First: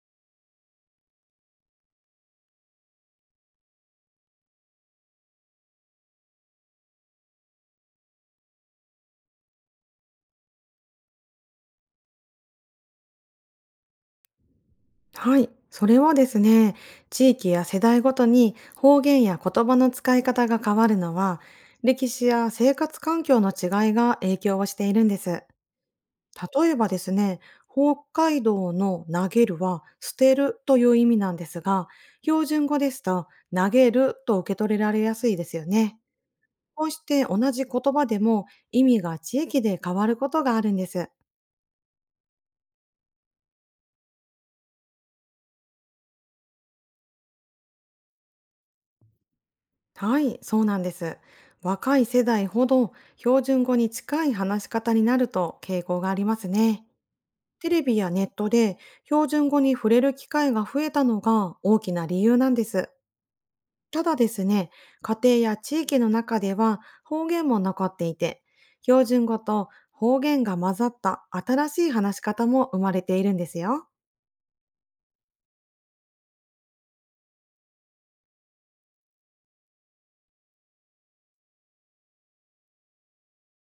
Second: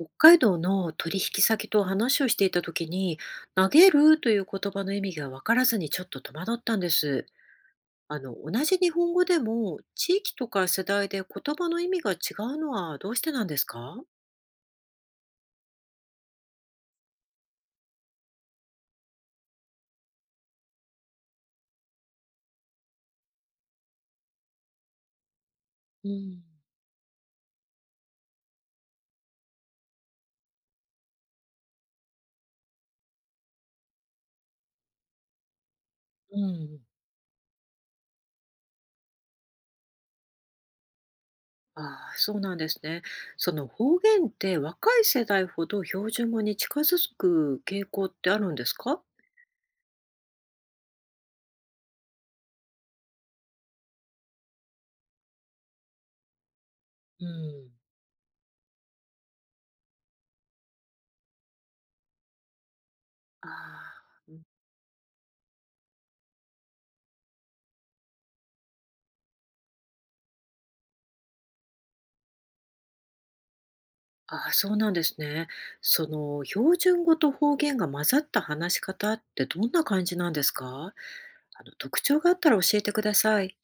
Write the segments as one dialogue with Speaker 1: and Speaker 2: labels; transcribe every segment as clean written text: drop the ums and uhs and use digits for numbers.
Speaker 1: 北海道の取引先と話をしていた時に「投げる」という言葉の意味が分からずにちょっと戸惑ったんです。同じ日本語でも地域とか世代で言葉の意味が違うのはどうしてなんですか。
Speaker 2: はい、それはですね、地域や世代ごとに方言や言葉の使い方が変わるのは、歴史や生活環境の違いが影響をしているんです。
Speaker 1: うん、
Speaker 2: 例えばですね、北海道の投げるは捨てるという意味なんですが、標準語ですと投げると受け取れられやすいですよね。
Speaker 1: うん。
Speaker 2: こうして同じ言葉でも意味が地域で変わることがあるんです。
Speaker 1: ああ、そうなんですね。その方言って若い世代ほど標準語に近づく傾向ってあるんですか。
Speaker 2: はい、そうなんです。若い世代ほど標準語に近い話し方になると傾向がありますね。
Speaker 1: う
Speaker 2: テ
Speaker 1: ん、
Speaker 2: レビやネットで標準語に触れる機会が増えたのが大きな理由なんです。
Speaker 1: ああ、
Speaker 2: ただですね、家庭や地域の中では方言も残っていて、標準語と方言が混ざった新しい話し方も生まれているんですよ。
Speaker 1: ああ、そうなんですね。その標準語と方言が混ざった話し方ってどんな感じなんですか？特徴があったら教えてください。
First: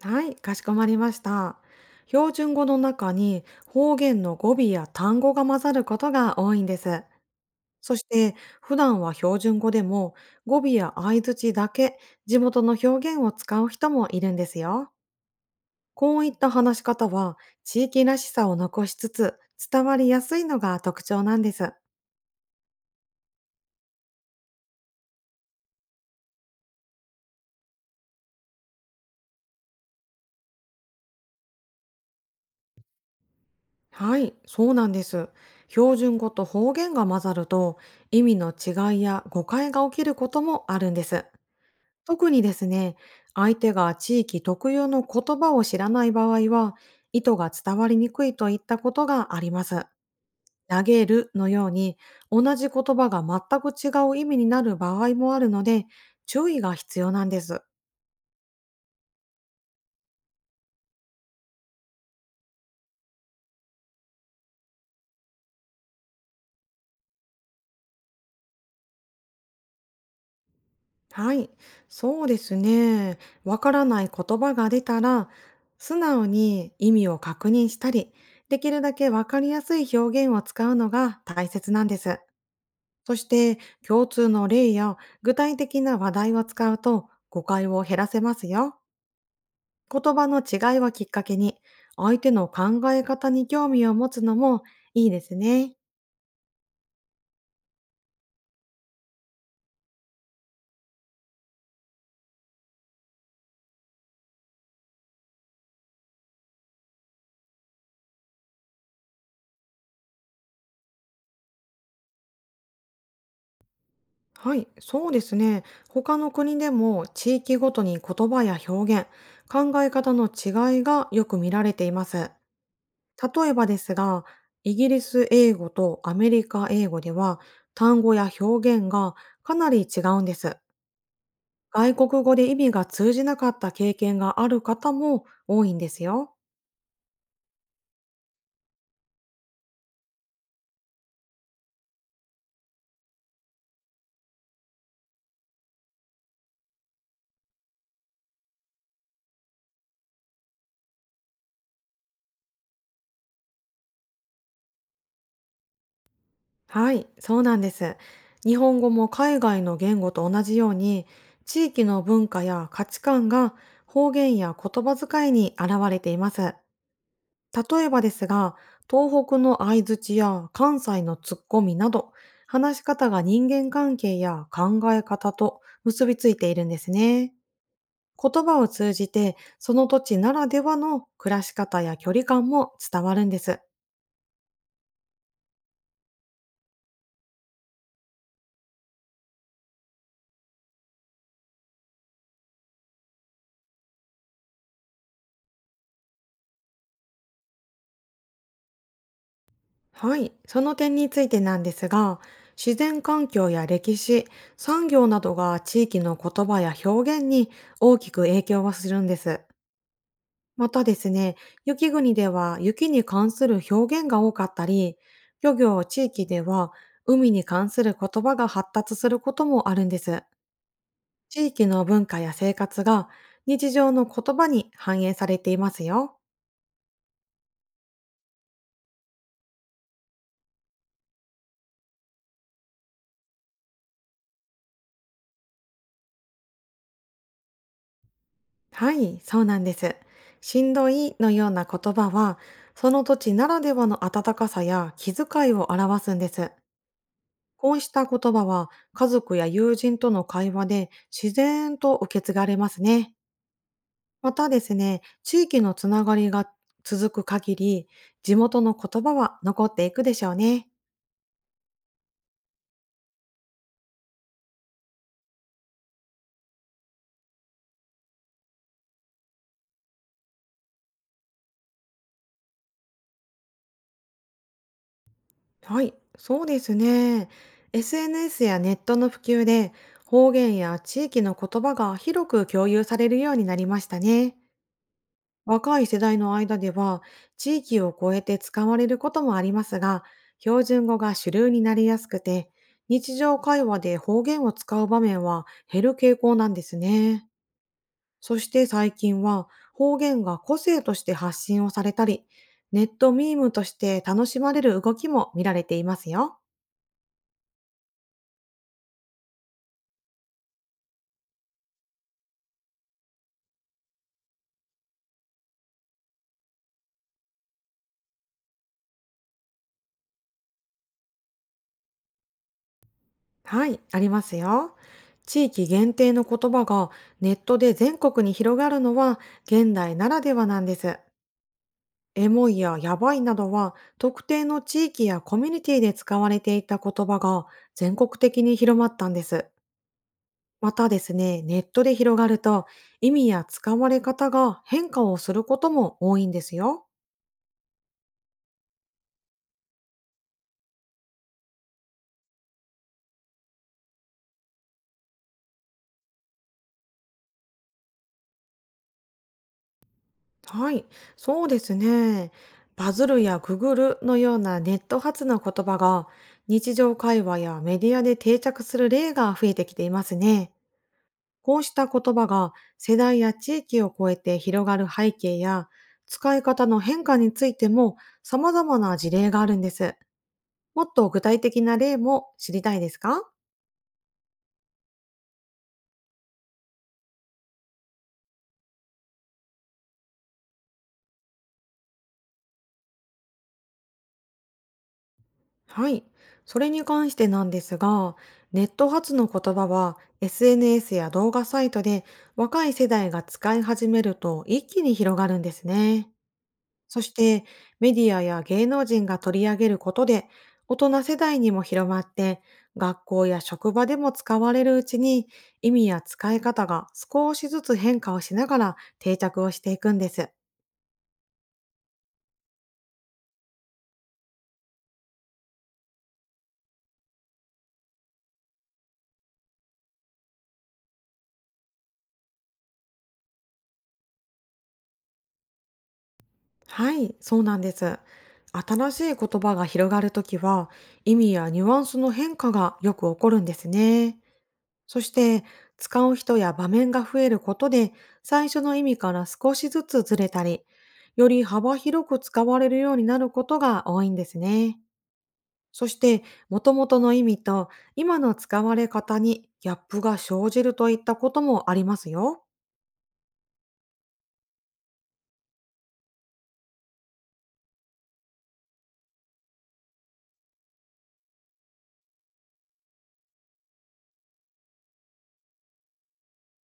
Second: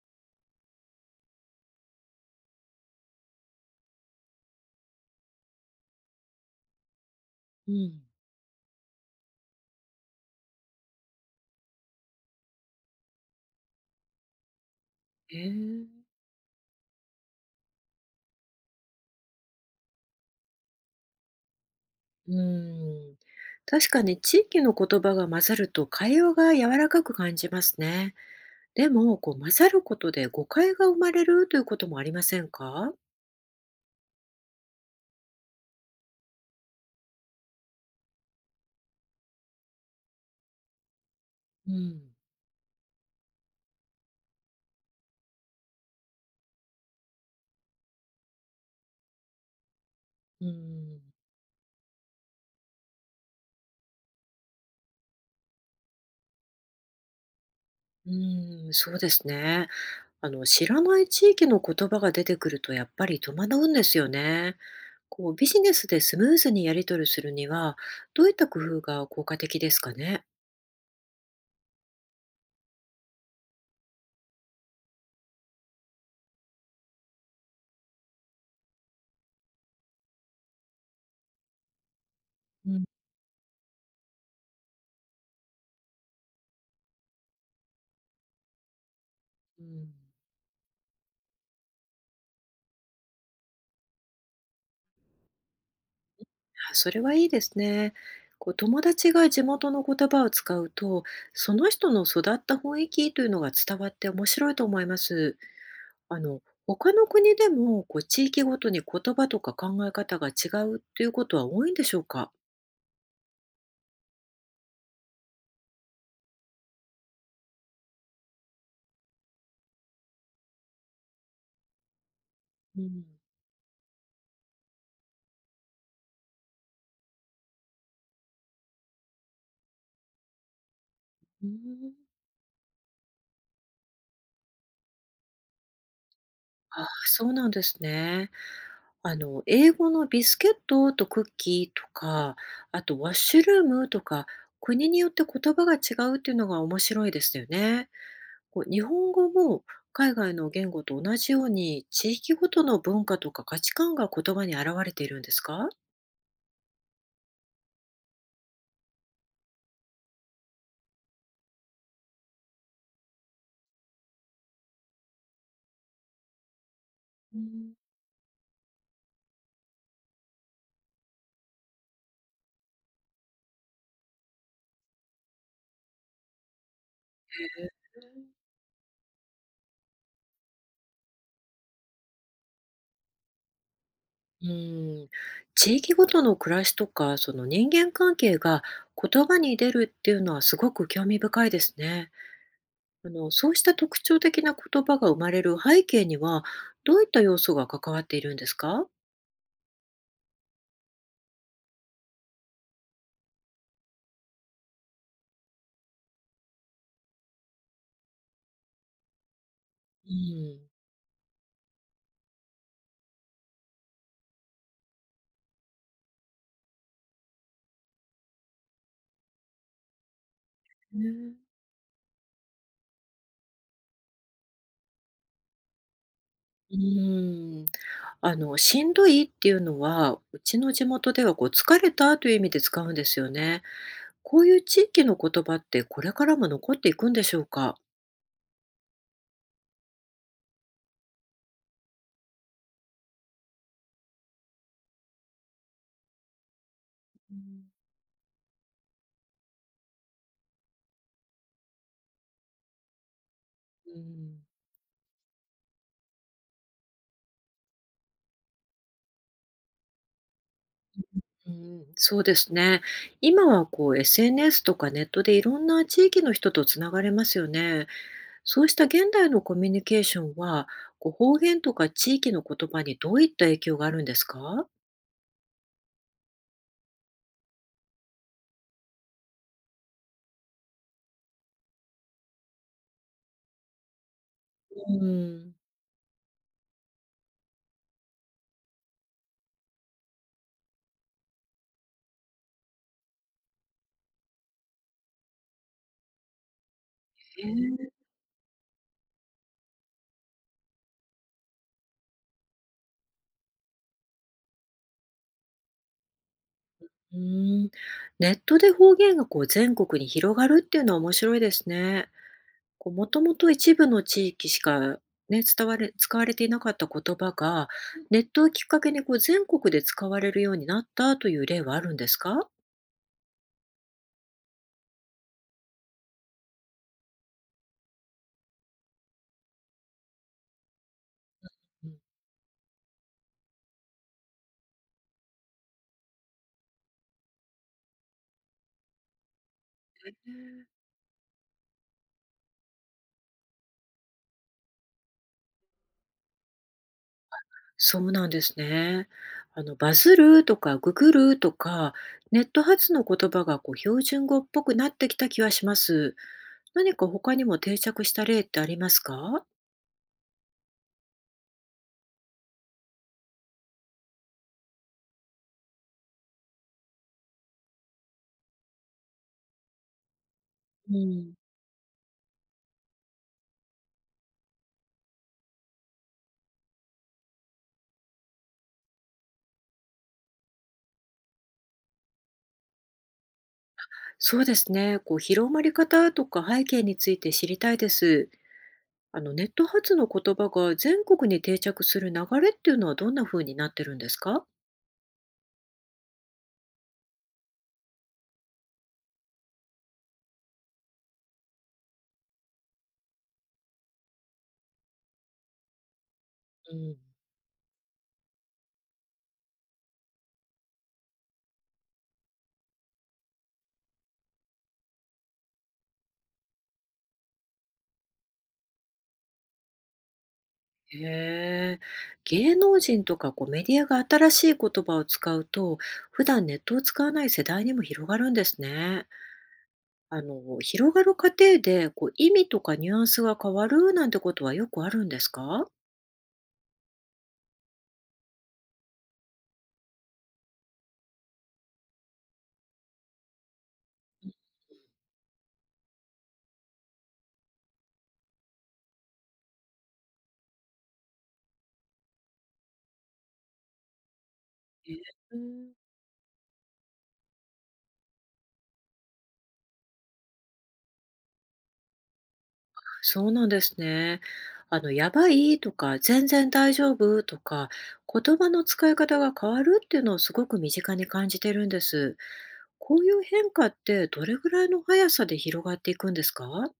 Speaker 2: はい、かしこまりました。標準語の中に方言の語尾や単語が混ざることが多いんです。
Speaker 1: う
Speaker 2: そ
Speaker 1: ん、
Speaker 2: して、普段は標準語でも語尾や相槌だけ地元の表現を使う人もいるんですよ。
Speaker 1: へえ。
Speaker 2: こういった話し方は、地域らしさを残しつつ伝わりやすいのが特徴なんです。
Speaker 1: うん。確かに地域の言葉が混ざると会話が柔らかく感じますね。でも、こう混ざることで誤解が生まれるということもありませんか？
Speaker 2: はい、そうなんです。標準語と方言が混ざると、意味の違いや誤解が起きることもあるんです。
Speaker 1: うん、
Speaker 2: 特にですね、相手が地域特有の言葉を知らない場合は、意図が伝わりにくいといったことがあります。
Speaker 1: う
Speaker 2: 投
Speaker 1: ん。
Speaker 2: げるのように、同じ言葉が全く違う意味になる場合もあるので、注意が必要なんです。
Speaker 1: うーん、そうですね。あの、知らない地域の言葉が出てくるとやっぱり戸惑うんですよね。こう、ビジネスでスムーズにやり取りするには、どういった工夫が効果的ですかね。
Speaker 2: はい、そうですね。わからない言葉が出たら、素直に意味を確認したり、できるだけわかりやすい表現を使うのが大切なんです。
Speaker 1: うん、
Speaker 2: そして、共通の例や具体的な話題を使うと誤解を減らせますよ。
Speaker 1: うん。
Speaker 2: 言葉の違いをきっかけに、相手の考え方に興味を持つのもいいですね。
Speaker 1: あ、それはいいですね。こう友達が地元の言葉を使うと、その人の育った雰囲気というのが伝わって面白いと思います。あの他の国でもこう地域ごとに言葉とか考え方が違うということは多いんでしょうか。
Speaker 2: はい、そうですね。他の国でも地域ごとに言葉や表現、考え方の違いがよく見られています。
Speaker 1: うん、
Speaker 2: 例えばですが、イギリス英語とアメリカ英語では、単語や表現がかなり違うんです。
Speaker 1: うーん。
Speaker 2: 外国語で意味が通じなかった経験がある方も多いんですよ。
Speaker 1: ああ、そうなんですね。あの、英語のビスケットとクッキーとか、あとワッシュルームとか、国によって言葉が違うっていうのが面白いですよね。こう、日本語も海外の言語と同じように、地域ごとの文化とか価値観が言葉に表れているんですか。
Speaker 2: はい、そうなんです。日本語も海外の言語と同じように、地域の文化や価値観が方言や言葉遣いに現れています。
Speaker 1: うん、
Speaker 2: 例えばですが、東北の相槌や関西のツッコミなど、話し方が人間関係や考え方と結びついているんですね。言葉を通じて、その土地ならではの暮らし方や距離感も伝わるんです。
Speaker 1: うん、地域ごとの暮らしとか、その人間関係が言葉に出るっていうのはすごく興味深いですね。あの、そうした特徴的な言葉が生まれる背景には、どういった要素が関わっているんですか？
Speaker 2: はい。その点についてなんですが、自然環境や歴史、産業などが地域の言葉や表現に大きく影響はするんです。
Speaker 1: うん。
Speaker 2: またですね、雪国では雪に関する表現が多かったり、漁業地域では海に関する言葉が発達することもあるんです。
Speaker 1: ね。
Speaker 2: 地域の文化や生活が日常の言葉に反映されていますよ。
Speaker 1: うん。あの、しんどいっていうのは、うちの地元ではこう疲れたという意味で使うんですよね。こういう地域の言葉ってこれからも残っていくんでしょうか？
Speaker 2: はい、そうなんです。しんどいのような言葉は、その土地ならではの温かさや気遣いを表すんです。
Speaker 1: うん。
Speaker 2: こうした言葉は、家族や友人との会話で自然と受け継がれますね。
Speaker 1: う
Speaker 2: ま
Speaker 1: ん。
Speaker 2: たですね、地域のつながりが続く限り、地元の言葉は残っていくでしょうね。
Speaker 1: ん、そうですね。今はこう SNS とかネットでいろんな地域の人とつながれますよね。そうした現代のコミュニケーションは、こう方言とか地域の言葉にどういった影響があるんですか？
Speaker 2: はい、そうですね。SNS やネットの普及で、方言や地域の言葉が広く共有されるようになりましたね。
Speaker 1: うん。
Speaker 2: 若い世代の間では地域を超えて使われることもありますが、標準語が主流になりやすくて、日常会話で方言を使う場面は減る傾向なんですね。
Speaker 1: へえ。
Speaker 2: そして最近は、方言が個性として発信をされたり、ネットミームとして楽しまれる動きも見られていますよ。
Speaker 1: うん。ネットで方言がこう全国に広がるっていうのは面白いですね。こうもともと一部の地域しかね、伝われ使われていなかった言葉が、ネットをきっかけにこう全国で使われるようになったという例はあるんですか？
Speaker 2: はい、ありますよ。地域限定の言葉がネットで全国に広がるのは、現代ならではなんです。エモいやヤバいなどは、特定の地域やコミュニティで使われていた言葉が全国的に広まったんです。またですね、ネットで広がると意味や使われ方が変化をすることも多いんですよ。
Speaker 1: そうなんですね。あの、バズるとかググるとか、ネット発の言葉がこう標準語っぽくなってきた気はします。何か他にも定着した例ってありますか。
Speaker 2: はい、そうですね。バズるやググるのようなネット発の言葉が、日常会話やメディアで定着する例が増えてきていますね。
Speaker 1: うん、
Speaker 2: こうした言葉が世代や地域を超えて広がる背景や、使い方の変化についても様々な事例があるんです。もっと具体的な例も知りたいですか？
Speaker 1: そうですね。こう広まり方とか背景について知りたいです。あの、ネット発の言葉が全国に定着する流れっていうのはどんな風になってるんですか。
Speaker 2: はい。それに関してなんですが、ネット発の言葉は SNS や動画サイトで若い世代が使い始めると一気に広がるんですね。
Speaker 1: うん。
Speaker 2: そして、メディアや芸能人が取り上げることで大人世代にも広まって、学校や職場でも使われるうちに意味や使い方が少しずつ変化をしながら定着をしていくんです。
Speaker 1: へえ、芸能人とかこうメディアが新しい言葉を使うと、普段ネットを使わない世代にも広がるんですね。あの、広がる過程でこう意味とかニュアンスが変わるなんてことはよくあるんですか。
Speaker 2: はい、そうなんです。新しい言葉が広がるときは、意味やニュアンスの変化がよく起こるんですね。そして、使う人や場面が増えることで、最初の意味から少しずつずれたり、より幅広く使われるようになることが多いんですね。
Speaker 1: えー、うん、
Speaker 2: そして、元々の意味と今の使われ方にギャップが生じるといったこともありますよ。
Speaker 1: そうなんですね。あの、やばいとか、全然大丈夫とか、言葉の使い方が変わるっていうのをすごく身近に感じてるんです。こういう変化ってどれぐらいの速さで広がっていくんですか。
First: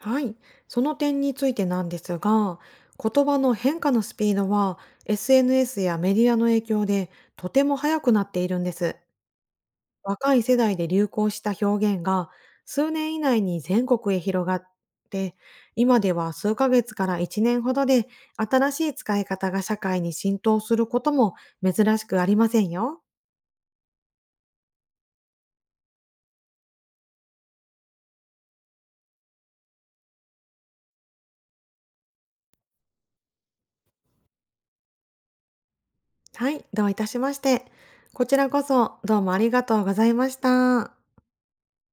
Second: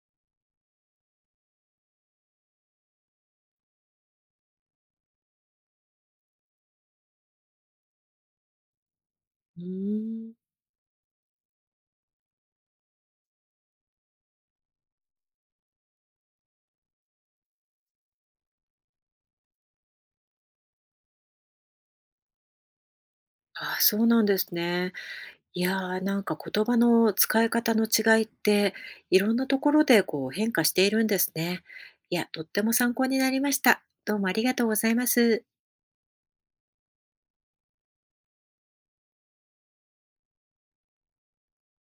Speaker 2: はい、その点についてなんですが、言葉の変化のスピードは SNS やメディアの影響でとても速くなっているんです。
Speaker 1: うー
Speaker 2: 若
Speaker 1: ん。
Speaker 2: い世代で流行した表現が数年以内に全国へ広がって、今では数ヶ月から1年ほどで新しい使い方が社会に浸透することも珍しくありませんよ。
Speaker 1: ああ、そうなんですね。いやー、なんか言葉の使い方の違いって、いろんなところでこう変化しているんですね。いや、とっても参考になりました。どうもありがとうございます。
Speaker 2: はい、どういたしまして。こちらこそどうもありがとうございました。